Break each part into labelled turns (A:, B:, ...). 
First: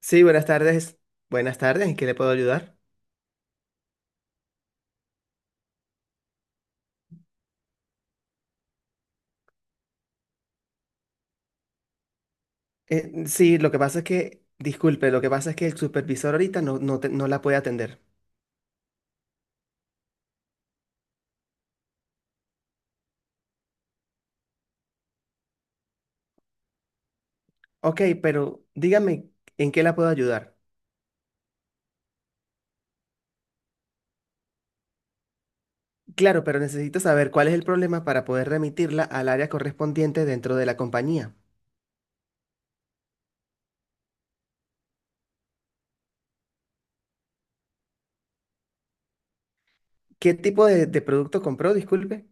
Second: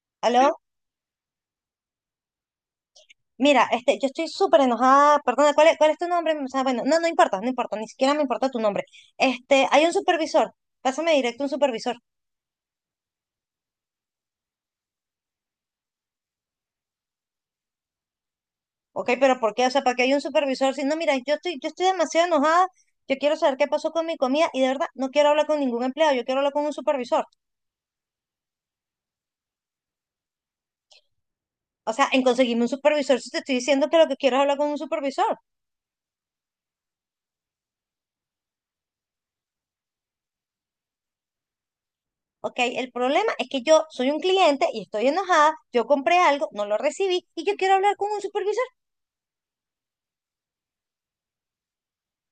A: Sí, buenas
B: Aló,
A: tardes. Buenas tardes, ¿en qué le puedo ayudar?
B: mira, yo estoy súper enojada, perdona, ¿cuál es tu nombre? O sea, bueno, no, no importa, no importa, ni siquiera me importa tu nombre. Hay un supervisor, pásame directo un supervisor,
A: Sí, lo que pasa es que, disculpe, lo que pasa es que el supervisor ahorita no, no, no la puede atender.
B: ¿ok? Pero ¿por qué? O sea, ¿para qué hay un supervisor? Si no, mira, yo estoy demasiado enojada, yo quiero saber qué pasó con mi comida y de verdad no quiero hablar con ningún empleado, yo quiero hablar con un supervisor.
A: Ok, pero dígame, ¿en qué la puedo ayudar?
B: O sea, en conseguirme un supervisor, si te estoy diciendo que lo que quiero es hablar con un supervisor,
A: Claro, pero necesito saber cuál es el problema para poder remitirla al área correspondiente dentro de la compañía.
B: ¿ok? El problema es que yo soy un cliente y estoy enojada, yo compré algo, no lo recibí y yo quiero hablar con un supervisor.
A: ¿Qué tipo de producto compró? Disculpe.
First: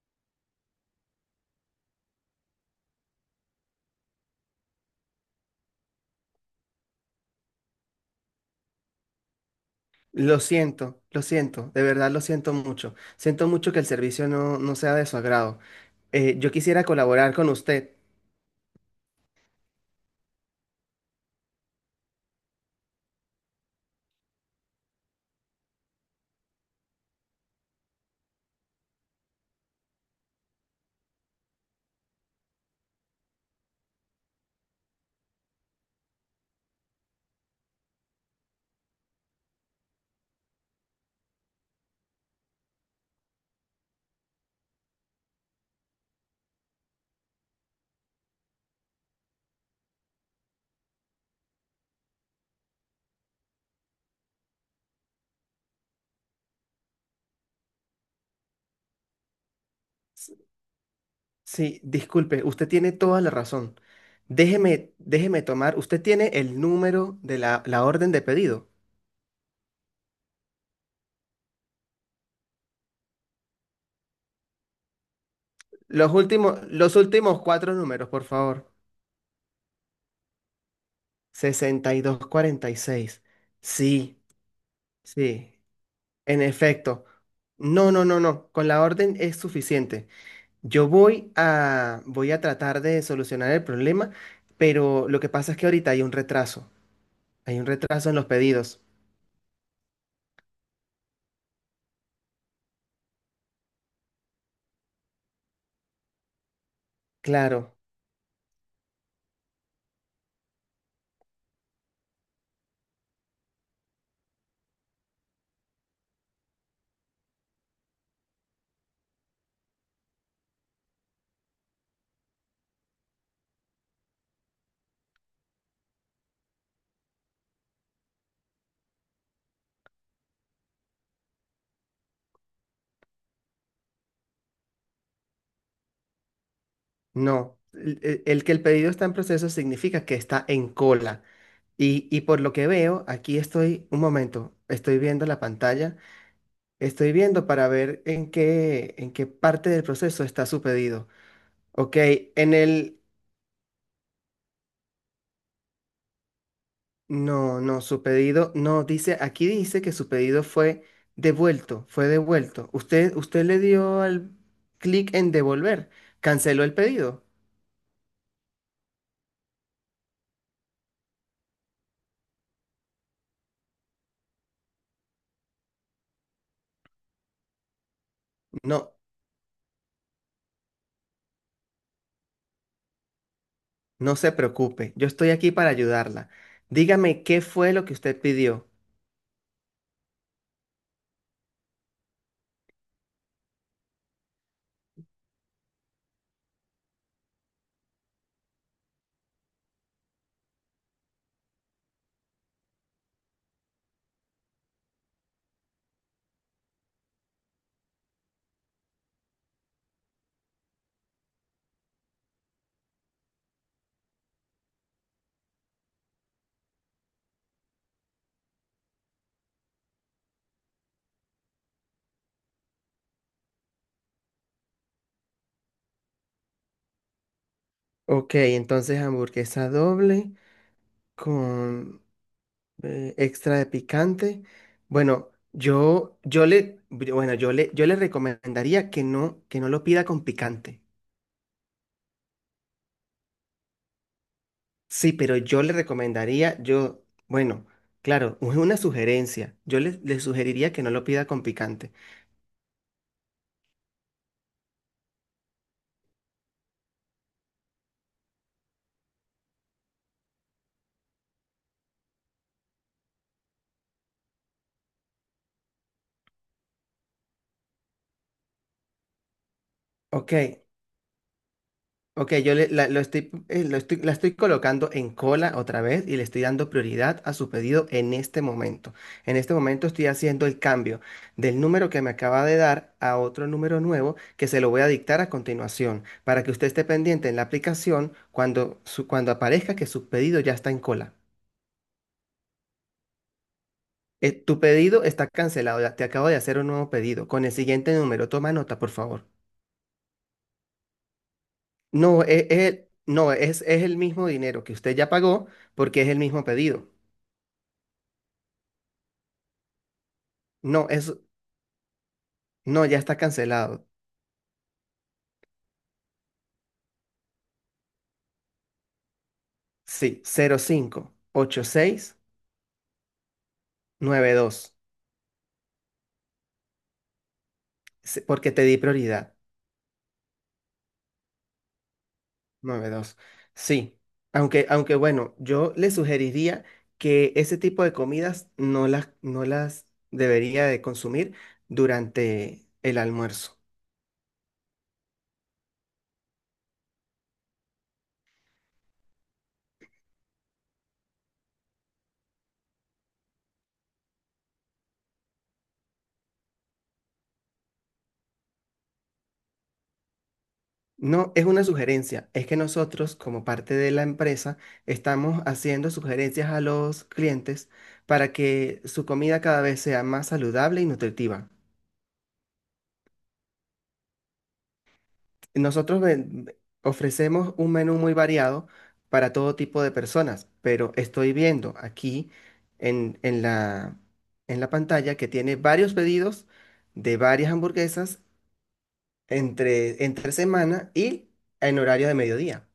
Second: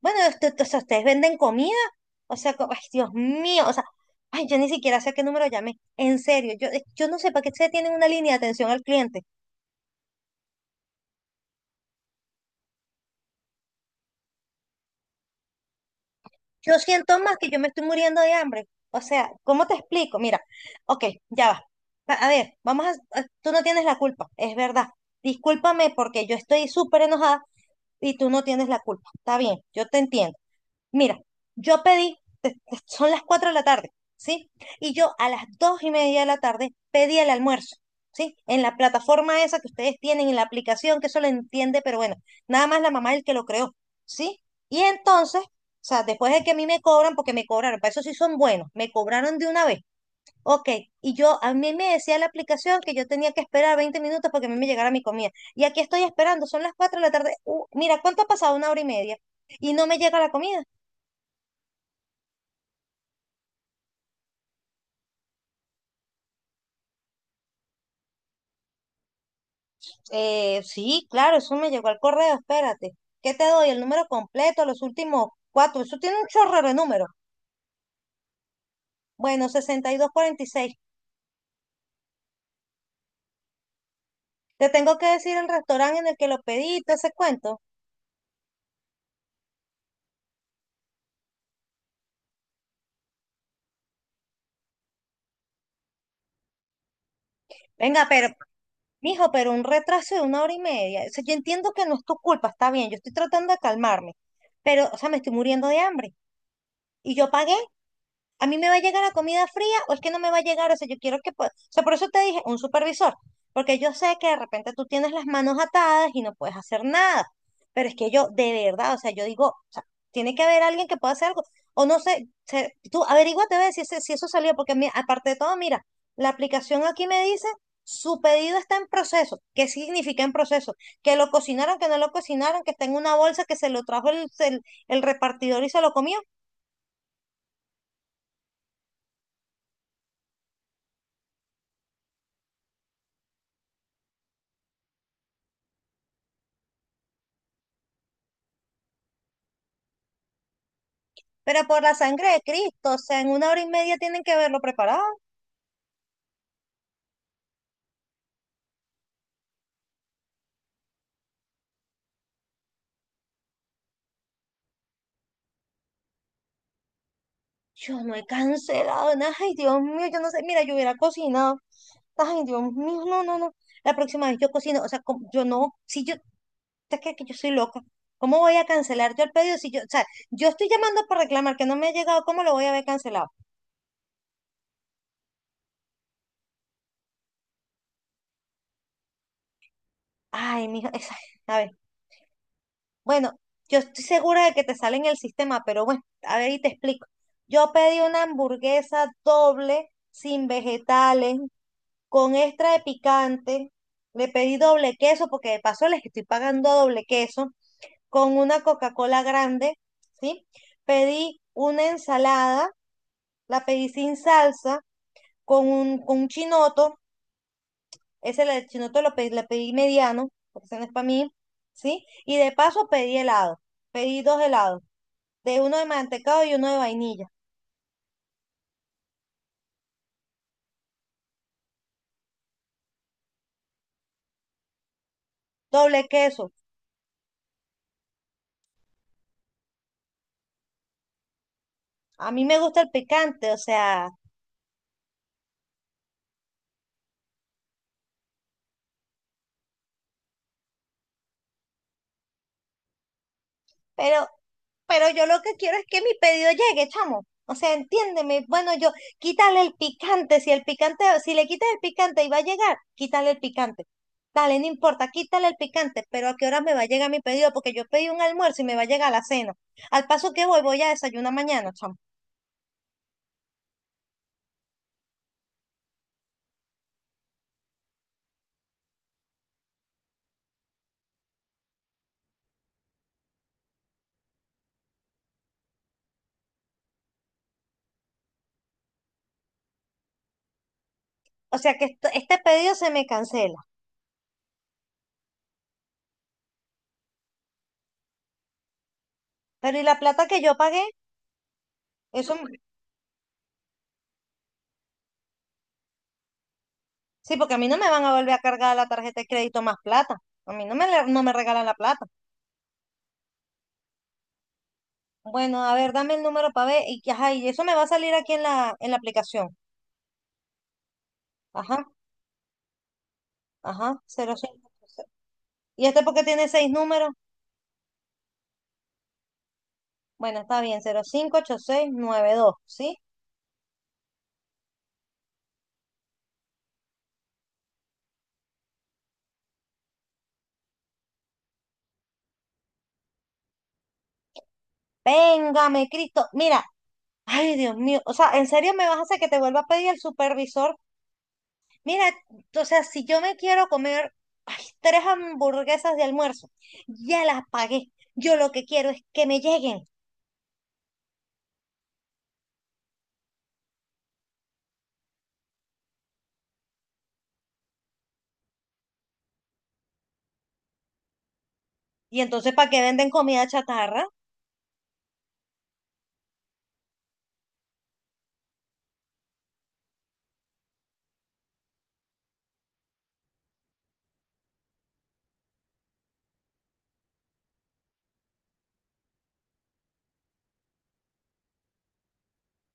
B: Bueno, o sea, ¿ustedes venden comida? O sea, ay, Dios mío, o sea, ay, yo ni siquiera sé a qué número llamé. En serio, yo, yo no sé para qué se tienen una línea de atención al cliente.
A: Lo siento, de verdad lo siento mucho. Siento mucho que el servicio no sea de su agrado. Yo
B: Yo
A: quisiera
B: siento
A: colaborar
B: más que
A: con
B: yo me estoy
A: usted.
B: muriendo de hambre. O sea, ¿cómo te explico? Mira, ok, ya va. A ver, tú no tienes la culpa, es verdad. Discúlpame porque yo estoy súper enojada y tú no tienes la culpa. Está bien, yo te entiendo. Mira, yo pedí, te- te- son las 4 de la tarde, ¿sí? Y yo a las 2 y media de la tarde pedí el almuerzo, ¿sí? En la plataforma esa que ustedes tienen, en la aplicación, que eso lo entiende, pero bueno, nada más la mamá es el que lo creó, ¿sí? Y entonces, o sea, después de que a mí me cobran, porque me cobraron, para eso sí son buenos, me cobraron de una vez. Ok, y yo, a mí me decía la aplicación que yo tenía que esperar 20 minutos para que a mí me llegara mi comida. Y aquí estoy esperando, son las 4 de la tarde. Mira, ¿cuánto ha pasado? Una hora y media. Y no me llega la comida.
A: Sí, disculpe, usted tiene toda la razón. Déjeme tomar, usted tiene el número de la orden de pedido.
B: Sí, claro, eso me llegó al correo, espérate. ¿Qué te doy? El número completo, los últimos cuatro. Eso
A: Los
B: tiene un
A: últimos,
B: chorro de
A: los
B: números.
A: últimos cuatro números, por favor.
B: Bueno, sesenta y dos cuarenta y seis.
A: Sesenta y dos cuarenta y seis. Sí,
B: Te tengo que decir el
A: sí,
B: restaurante en el que lo
A: en
B: pedí, y todo
A: efecto.
B: ese cuento.
A: No, no, no, no, con la orden es suficiente. Yo voy a tratar de solucionar el problema, pero lo que pasa es que ahorita hay un retraso. Hay un
B: Venga,
A: retraso en los
B: pero,
A: pedidos.
B: mijo, pero un retraso de una hora y media. O sea, yo entiendo que no es tu culpa, está bien, yo estoy tratando de calmarme. Pero, o sea, me estoy muriendo de hambre. Y yo pagué.
A: Claro.
B: ¿A mí me va a llegar la comida fría o es que no me va a llegar? O sea, yo quiero que... O sea, por eso te dije, un supervisor, porque yo sé que de repente tú tienes las manos atadas y no puedes hacer nada, pero es que yo, de verdad, o sea, yo digo, o sea, tiene que haber alguien que pueda hacer algo, o no sé, tú averíguate a ver si, si eso salió, porque a aparte de todo, mira, la aplicación aquí me dice, su pedido está en proceso. ¿Qué significa en proceso? Que lo cocinaron, que no lo cocinaron, que está en una bolsa, que se lo trajo el repartidor y se lo comió.
A: No, el pedido está en proceso significa que está en cola. Y por lo que veo, aquí estoy, un momento, estoy viendo la pantalla, estoy viendo para ver en qué parte del proceso está su pedido.
B: Pero por la
A: Ok,
B: sangre de
A: en
B: Cristo, o
A: el,
B: sea, en una hora y media tienen que haberlo preparado.
A: no, no, su pedido, no, dice, aquí dice que su pedido fue devuelto, fue devuelto. Usted le dio al clic en devolver, canceló el pedido.
B: Yo no he cancelado nada. Ay, Dios mío, yo no sé. Mira, yo hubiera cocinado. Ay, Dios mío, no, no, no. La próxima vez yo cocino, o sea, yo no, si yo, te crees que yo soy loca. ¿Cómo voy a
A: No.
B: cancelar yo el pedido si yo, o sea, yo estoy llamando para reclamar que no me ha llegado, ¿cómo lo voy a haber cancelado?
A: No se preocupe, yo estoy aquí para ayudarla. Dígame qué fue lo que usted pidió.
B: Ay, mijo, a ver, bueno, yo estoy segura de que te sale en el sistema, pero bueno, a ver y te explico. Yo pedí una hamburguesa doble, sin vegetales, con extra de picante, le pedí doble queso, porque de paso les estoy pagando doble queso, con una Coca-Cola grande, ¿sí? Pedí una ensalada, la pedí sin salsa, con un chinoto, ese el chinoto lo pedí, le pedí mediano, porque ese no es para mí, ¿sí? Y de paso pedí helado, pedí dos helados, de uno de mantecado y uno de vainilla,
A: Ok, entonces hamburguesa doble con extra de picante. Bueno,
B: doble
A: yo, yo
B: queso.
A: le, bueno, yo le, yo le recomendaría que que no lo pida con picante.
B: A mí me gusta el picante, o sea,
A: Sí, pero yo le recomendaría, bueno, claro, es una sugerencia. Yo le sugeriría que no lo pida con picante.
B: pero pero yo lo que quiero es que mi pedido llegue, chamo. O sea, entiéndeme. Bueno, yo quítale el picante. Si el picante, si le quitas el picante y va a llegar, quítale el picante. Dale, no importa, quítale el picante, pero ¿a qué hora me va a llegar mi pedido? Porque yo pedí un almuerzo y me va a llegar la cena. Al paso
A: Ok,
B: que voy, voy a desayunar mañana, chamo.
A: Ok, yo le- la, lo estoy- la estoy colocando en cola otra vez y le estoy dando prioridad a su pedido en este momento. En este momento estoy haciendo el cambio del número que me acaba de dar a otro número nuevo que se lo voy a dictar a continuación para que usted esté pendiente en la aplicación cuando aparezca que su pedido ya está en cola.
B: O sea que este pedido se me cancela.
A: Tu pedido está cancelado, ya te acabo de hacer un nuevo pedido con el siguiente número. Toma nota, por favor.
B: Pero ¿y la plata que yo pagué?
A: No,
B: Eso,
A: es, es el- no, es, es el mismo dinero que usted ya pagó porque es el mismo pedido.
B: sí, porque a mí no me van a volver a cargar la tarjeta de crédito más plata. A mí no me,
A: No,
B: no me regalan la plata.
A: ya está cancelado.
B: Bueno, a ver, dame el número para ver. Y, ajá, y eso me va a salir aquí en la aplicación.
A: Sí, 05
B: Ajá,
A: 86
B: ajá, 05.
A: 92.
B: ¿Y este porque tiene seis números?
A: Sí, porque te di prioridad.
B: Bueno, está bien, 058692,
A: Nueve
B: ¿sí?
A: dos. Sí. Aunque bueno, yo le sugeriría que ese tipo de comidas no las debería de consumir durante el almuerzo.
B: Véngame, Cristo. Mira, ay, Dios mío. O sea, ¿en serio me vas a hacer que te vuelva a pedir el supervisor? Mira, o sea, si yo me quiero comer ay, tres hamburguesas de almuerzo, ya las pagué. Yo lo que quiero es que me lleguen.
A: No, es una sugerencia. Es que nosotros, como parte de la empresa, estamos haciendo sugerencias a los clientes para que su comida cada vez sea más saludable y nutritiva.
B: Y entonces, ¿para qué venden comida chatarra?
A: Nosotros ven- Ofrecemos un menú muy variado para todo tipo de personas, pero estoy viendo aquí en, en la pantalla que tiene varios pedidos de varias hamburguesas entre semana y en horario de mediodía.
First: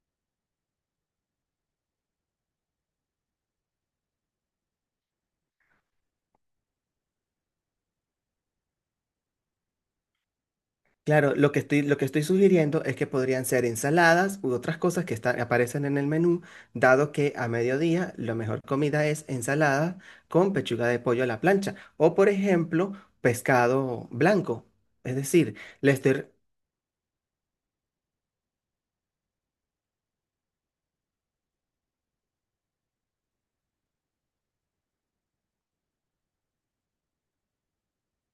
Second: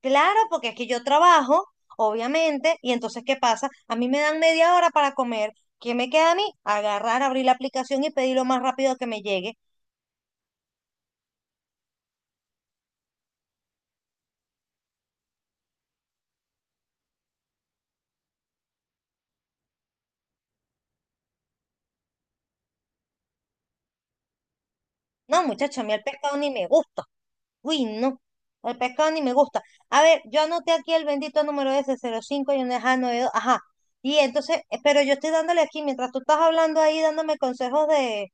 B: Claro, porque es que yo trabajo, obviamente, y entonces, ¿qué pasa? A mí me dan media hora para comer. ¿Qué me queda a mí? Agarrar, abrir la aplicación y pedir lo más rápido que me llegue.
A: Claro, lo que estoy, sugiriendo es que podrían ser ensaladas u otras cosas aparecen en el menú, dado que a mediodía la mejor comida es ensalada con pechuga de pollo a la plancha o, por ejemplo, pescado blanco. Es
B: No,
A: decir,
B: muchacho, a
A: le
B: mí el
A: estoy...
B: pescado ni me gusta. Uy, no. El pescado ni me gusta. A ver, yo anoté aquí el bendito número ese, cero cinco y un ajá, 92. Ajá. Y entonces, pero yo estoy dándole aquí, mientras tú estás hablando ahí, dándome consejos de,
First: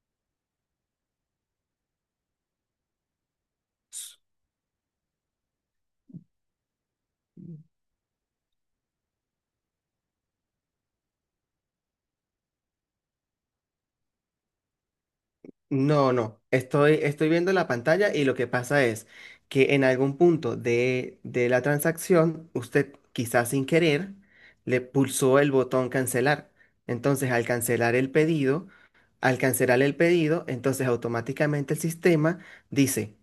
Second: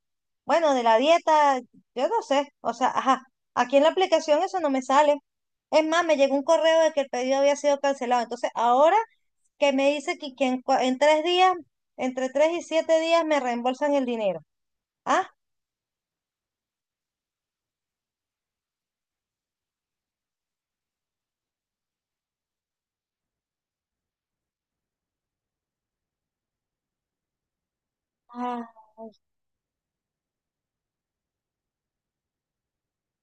B: bueno, de la dieta, yo no sé. O sea, ajá. Aquí en la aplicación eso no me sale. Es más, me llegó un correo de que el pedido había sido cancelado. Entonces, ahora que me dice que en, en tres días, entre tres y 7 días me reembolsan el dinero. Ah,
A: No, no, estoy viendo la pantalla y lo que pasa es que en algún punto de la transacción, usted quizás sin querer le pulsó el botón cancelar. Entonces, al cancelar el
B: ah.
A: pedido Al cancelar el pedido, entonces automáticamente el sistema dice,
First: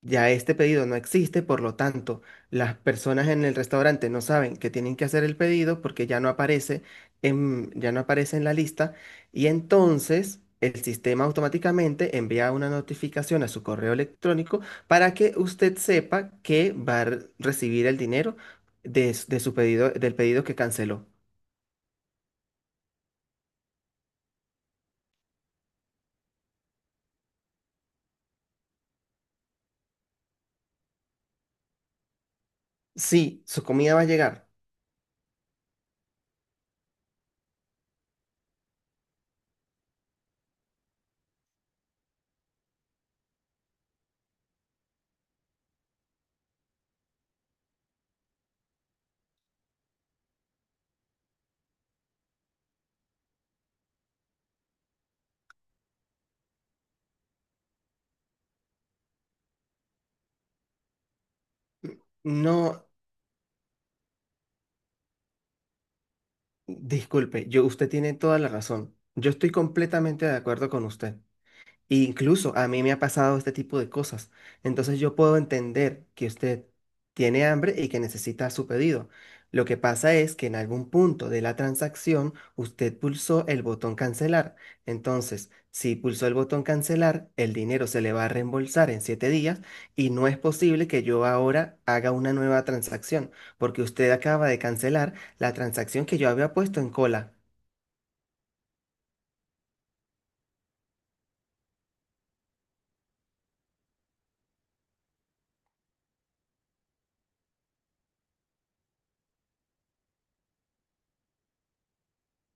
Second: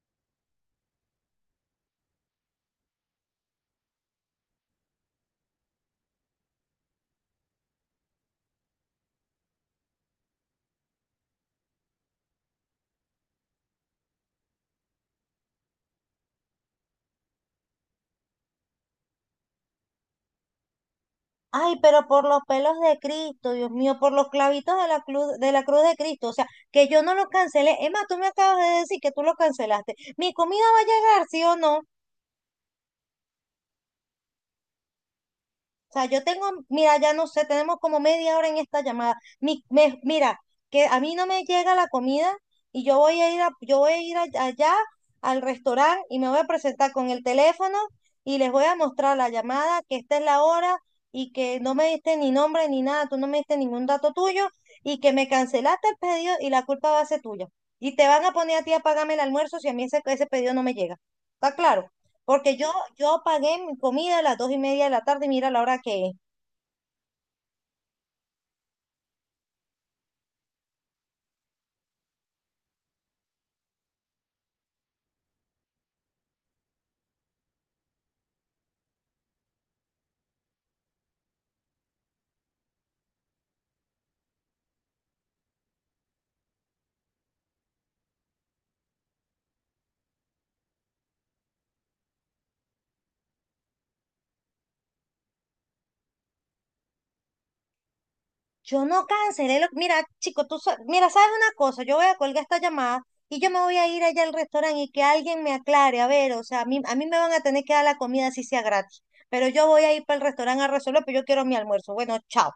A: ya este pedido no existe, por lo tanto, las personas en el restaurante no saben que tienen que hacer el pedido porque ya no aparece en la lista y entonces el sistema automáticamente envía una notificación a su correo electrónico para que usted sepa que va a recibir el dinero de su pedido, del pedido que canceló.
B: Ay, pero por los pelos de Cristo, Dios mío, por los clavitos de la cruz, de la cruz de Cristo, o sea, que yo no lo cancelé. Emma, tú me acabas de decir que tú lo cancelaste. ¿Mi comida va a llegar, sí o no?
A: Sí, su comida va a llegar.
B: O sea, yo tengo, mira, ya no sé, tenemos como media hora en esta llamada. Mira, que a mí no me llega la comida y yo voy a ir a- allá al restaurante y me voy a presentar con el teléfono y les voy a mostrar la llamada, que esta es la hora y que no me diste ni nombre ni nada, tú no me diste ningún dato tuyo y que me cancelaste el pedido y la culpa va a ser tuya. Y te van a poner a ti a pagarme el almuerzo si a mí ese, ese pedido no me llega. ¿Está claro? Porque yo,
A: No.
B: yo pagué mi comida a las 2 y media de la tarde y mira la hora que es.
A: Disculpe, usted tiene toda la razón. Yo estoy completamente de acuerdo con usted. E incluso a mí me ha pasado este tipo de cosas. Entonces yo puedo entender que usted tiene hambre y que necesita su pedido. Lo que pasa es que en algún punto de la transacción usted pulsó el botón cancelar. Entonces, si pulsó el botón cancelar, el dinero se le va a reembolsar en 7 días y no es posible que yo ahora haga una nueva transacción, porque usted acaba de cancelar la transacción que yo había puesto en cola.
B: Yo no cancelé lo... Mira, chico, tú... Mira, ¿sabes una cosa? Yo voy a colgar esta llamada y yo me voy a ir allá al restaurante y que alguien me aclare. A ver, o sea, a mí me van a tener que dar la comida así sea gratis. Pero yo voy a ir para el restaurante a resolver, pero yo quiero mi almuerzo. Bueno, chao.